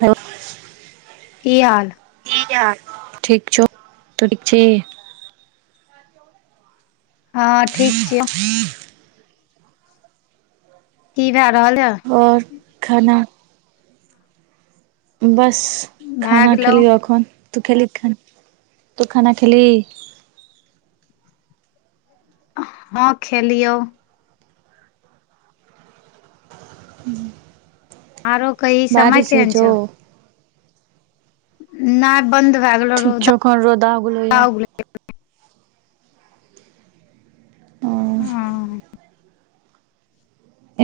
त की हाल ठीक छौ तू ठीक छी हँ ठीक छियै की भए रहल यऽ ओर खाना बस भए खाना गेलौ खेलीह अखन तू खेलही तू खाना खेलही हँ खेलियौ आरो कह ई समय बारिश होइ केहन छौ नहि बन्द भए गेलो ठीक छौ एखन रौदा उगलौ रौडा या उगलै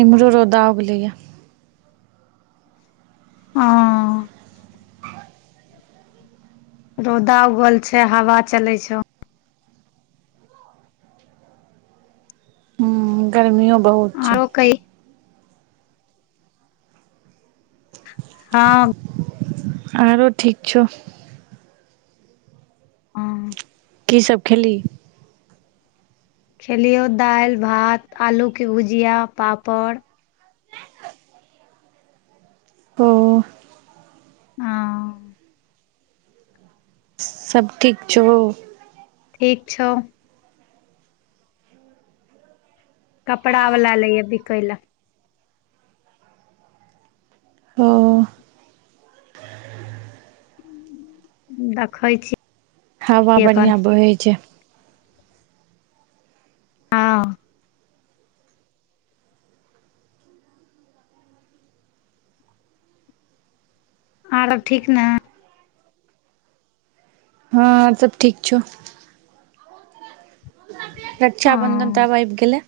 एम्हरो रौदा उगलैय ह रौदा उगल छै हवा चले छौ हूं गर्मीऔ बहुत छै आरो कही हँ आरो ठीक छौ ह की सब खेली खेलियौ दाल भात आलूके भुजिया पापड़ ओ ह [unintelligible] सब ठीक छौ ठीक छौ कपड़ा वाल ले य बिकै ल ओ देखै छी हवा एखन बढ़िया बहै छै हँ आरब ठीक ने हँ सब ठीक छौ रक्षा बंधन हँ त आब आब गेलै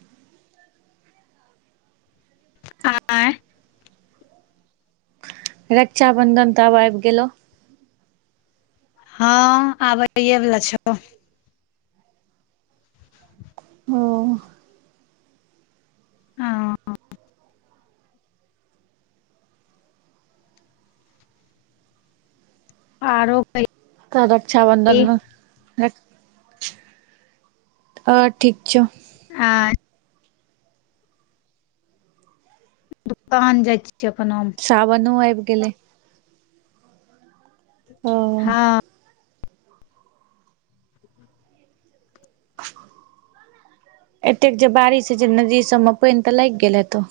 आय [unintelligible] [unintelligible] रक्षाबंधन त आब आबि गेलो हँ आबैए वला छौ हूँ हँ आरो त रक्षाबन्धन कही मे अ ठीक छौ [unintelligible] हँ [unintelligible] दुकान जाइ छियै अपन आम [unintelligible] सावनो आब गेलै ओ हँ एतेक जे बारिश है छैय नदी सब मे पानि त लाग गेल हे तो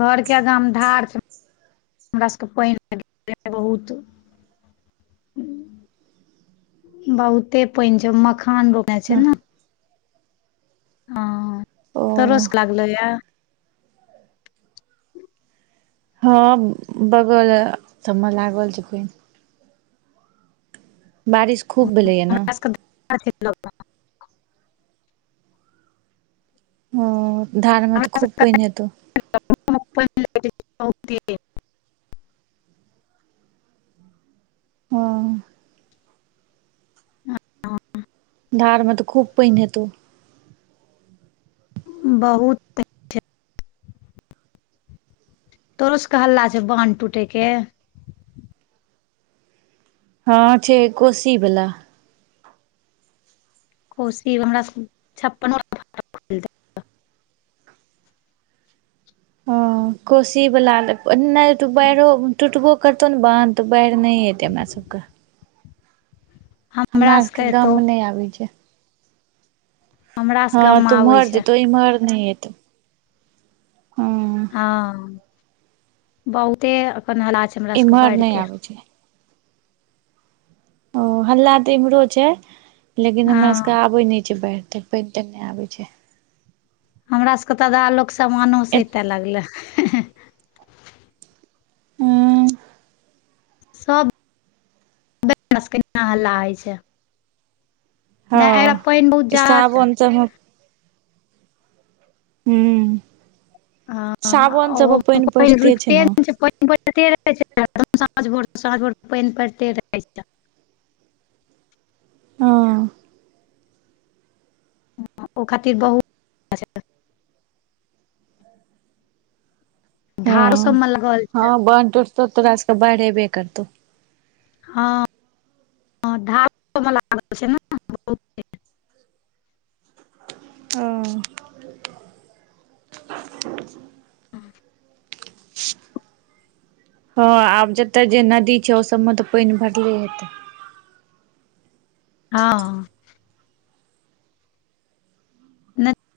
घर के आगा म धार छै हमरा सभकेँ पानि लाग गेलैया बहुत बहुते पानि छै वोमे मखान बोनै छै हँ ने हँ ओ तोरो सकै लागलै य हँ बगल सबमे लागल छै पानि बारिश खूब भेलैय न [inaudible] [inaudible] ओ धाड़ मे त खूब पानि हेतौ ्प [unintelligible] [unintelligible] हँ ह [inaudible] [unintelligible] धार म त खूब पैन हतौ बहुते तोरो सके हल्ला छै बांध टूटे के हँ छै कोसी बला कोसी हमरा सब छप्पना ओ कोसी बला त बारो त त [unintelligible] कटतो न बांध त बाढ़ि नहि एतै हमरा सबके हमरा सबके गाम मे नहि आबै छै हमरा सबके गाम हँ मे तू आबै मोइर छै जेतो ईमहर नहि हँ हँ बहुते अखन हल्ला छै हमरा सबके इम्हर बाढ़ नहि के आबै छै ओ हल्ला त इम्हरो छै लेकिन हमरा सबके हँ आबे नहि छै बैढ़ त प तने आ छै [unintelligible] हमरा सभके त आधा लोक समानो सैते लागलै हूँ सब ब [unintelligible] सबके न हल्ला होइ छै नहि एहि पानि बहुत हँ जादा छै सावन चढ़ल हूँ सावान ओहो सबमे पानि पड़ते छै रुकिते ने नहि पानि परते रहै छै साँझ भोर साँझ भोर पानि परते रहै छै हँ ओ खातिर बहु धारो हँ सबमे लागल छै हँ बांध टुटतो तोरासऽके बाढ़ अबे करतो हँ ह धार लागल छै ने बहुत [unintelligible] हँ हँ [inaudible] हँ आब जतय जे नदी छै ओ सबमे त पानि भरले हेतै हँ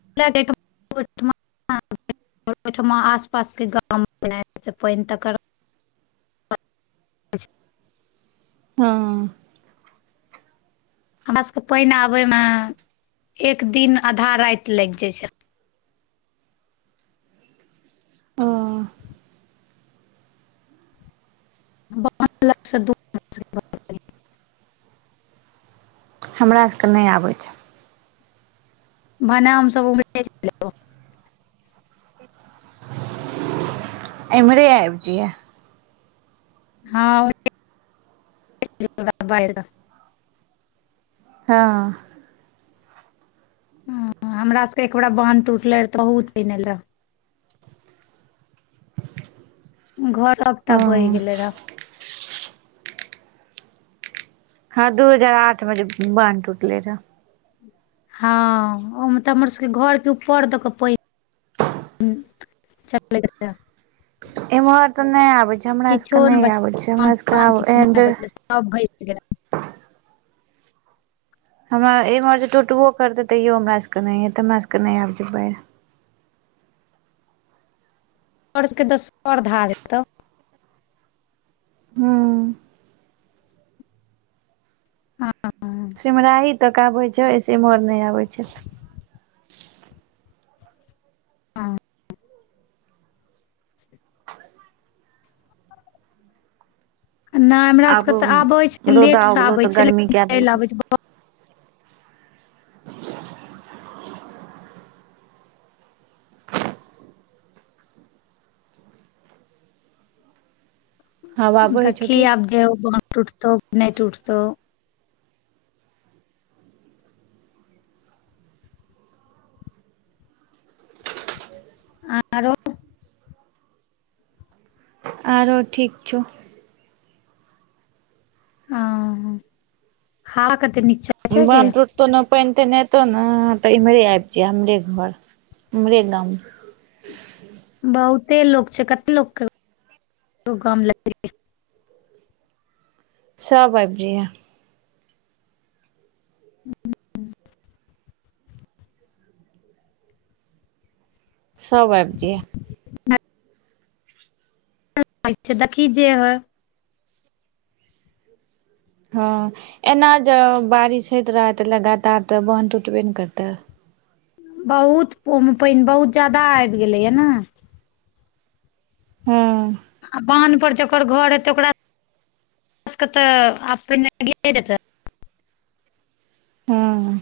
क [unintelligible] ओर ओठमा आस पास के गाँव पानि तकर अछि हं उ हमरा सब के पाइन आबे में एक दिन आधा राति लागि जाय छै ओ ब ल द [unintelligible] हमरा सब के नहि आबै छै भनै हम सब उमरे हे चैल एलौ एमरे आऐब जैऐ हँाज [unintelligible] हाँ ह हमरा सबके एक बेेरा बांध टूटले रहे त हु दीन एलै घर सबटा बहि हँ गेलै रह हँ दू हजार आठ मे जे बान्ध टूटले रह हाँ होम तऽ हमर सब के घर के ऊपर दऽ कऽ पानि चल [unintelligible] इम्हर तऽ नहि आबै छै हमरा सब के नहि आबे छै हमरा सब के तऽ भै गेल हमरा एम्हर जे टूटबो करतै तैयो हमरा सभ के नहि हेतै हमरा सभ के नहि आबि छै बाढ़ तोहर सब के दोसर धार हेतै हुं सिमराही तक अबैए छै ओही से इमहर नहि आबैत छै आ नहि हमरा आब सबके तऽ आबे छै रौदा लेट से उगलौ आबे तऽ छै गर्मी लेकिन कए चलि देलकौ आबए छै [unintelligible] हवा बहै छौ देखी की आब जे उ बांध टुटतौ की नै टुटतौ आरो आरो ठीक छ हाँ हावा कतेक नीक छै चलै गे लेन ट तेना पाइन ताइन ऐतौ ना तऽ इमरै आइब जहिये हमरे घर इमरे बहुते लोक छय कते लोक के गाम लऽ जैबै सब आइब जहिये हूँ [inaudible] सब आइब जहिये छै देखही जे हो हाँ ऐना जऽ बारिश होइत रहै तऽ लगातार तऽ बान्ध टूटबे ने करते बहुत ओन पाइन बहुत ज्यादा आइव गेलैए नै हां आ बान्न पर जकर घर हेते ओकरा के तऽ आब पहिने गिरेतै हाँ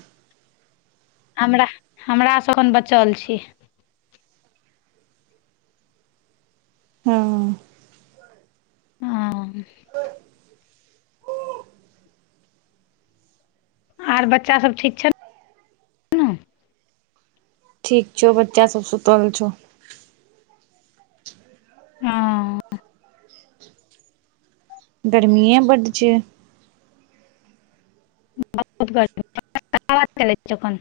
हमरा हमरा स एखन बचल छी हाँ हाँ आर बच्चा सब ठीक छैन ठीक छौ बच्चा सब सुतल छौ हां गर्मी बर छै आवाज च ओन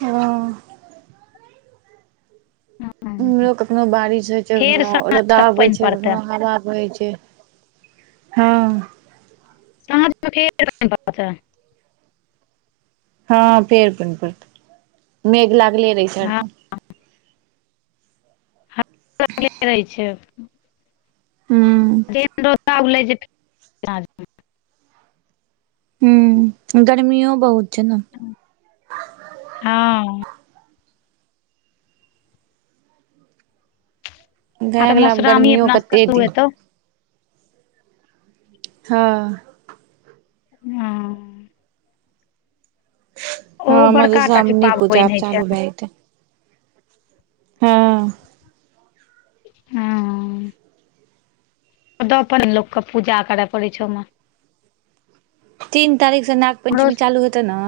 हँ हँ इम्हरो कखनो बारिश होइत छै फेर कखनो साँझ रौदा तक उगय पानि छै पड़तै कखनो हवा बहै छै हं साँझ में प हँ फेर पैन पर मेघ लागले रहै छै हँ हरदम हवा रहै छै हूँ जेहन रस्ता ओ लै छै हं गर्मियो बहुत छै ने हँ आ भए तऽ गेलै आब मधुश्रावणी गर्मियों अपना सबके कते शुरू दिन हेतौ हाँ हम्म ओहो हँ बड़का टा के मधुश्रावणी पूजा पाबनि अब होइ छै चालू भऽ जैतै हँ हँ ओ अपन लोके पूजा करय पड़ै छै ओहिमे तीन तारीख स नाग हमरो पञ्चमी चालू होतै ने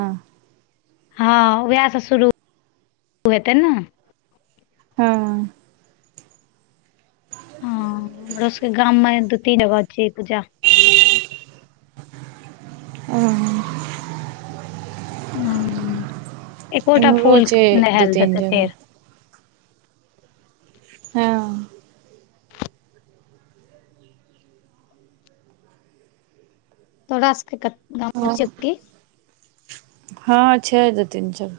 हँ ओएह सँ शुरू हेतै ने हँ हँ [unintelligible] हमरो सबके गाम में दू तीन जगह छियै पूजा ओ हँ एकोटा इम्हरो फूल छै नह दू तीन देतै जगह फेर हँ तोरा सऽस सबके गाँव हँ छौकी हँ छै दू तीन चय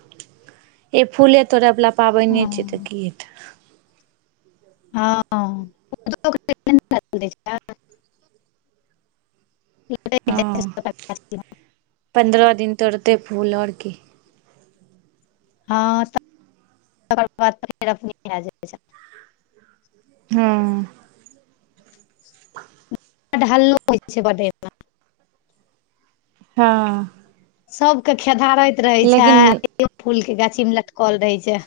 ई फूले तोड़यवला पाबनिए छियै तऽ हँ की हेतै हँ हँ ओ [unintelligible] [unintelligible] छा हँ पन्द्रह दिन तोड़तै फूल ओर की हँ तकर बाद फेर भए जाइ हऽहँ बढ हल्लोहोइ छै बढ़ेमे हँ सब के खेधारैत रहे छै लेकिन ए फूल के गाछी मे लटकल रहै छै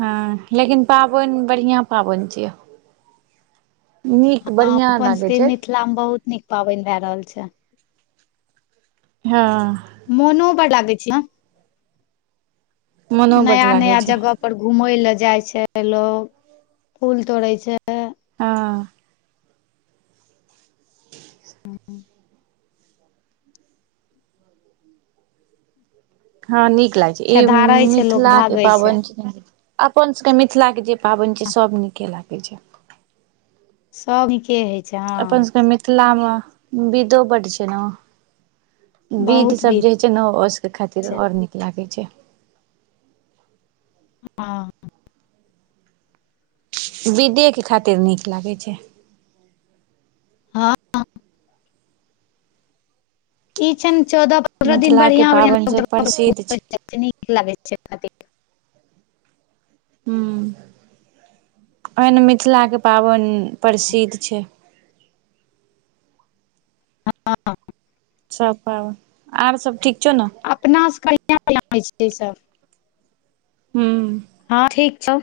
हँ लेकिन पाबैन बढ़िआँ पाबैन छियै नीक बढ़िया अपन लागे सबके छै मिथिला में बहुत नीक पाबैन भए रहल छै हँ मोनो बड़ लागै छै मोनो बड नया लागै नया छै जगह पर घूमे ले जाय छै लोग फूल तोड़े छै हँ हँ नीक लागै छै ई खेदारै छै लोक मिथिलाके भागै पाबैन छै अपन सभ के मिथिलाके जे पाबैन छै सभ नीके लागै छै सब नीके अई अपन सबके मिथिला मे विध्धो बड्ड छै न विध बहुत सब भीड़ जे जेना ओसके खातिर छै ओर नीक लागै छै हँ विदे के खातिर नीक लागै छै हँ ई छैन चौदह पंद्रह दिन मिथिलाके बढ़िया बढ़िया पाबनि लोग सब जगह पर प्रसिद्ध घुमय जाय छै छतिन त नीक लागे छथिन हूॅं अइन मिथिलाके पाबैन प्रसिद्ध छै हँ सब पाबन और सब ठीक छौ न अपनासँ कहिआ बला होइ छै ई सब हूॅं हँ ठीक छौ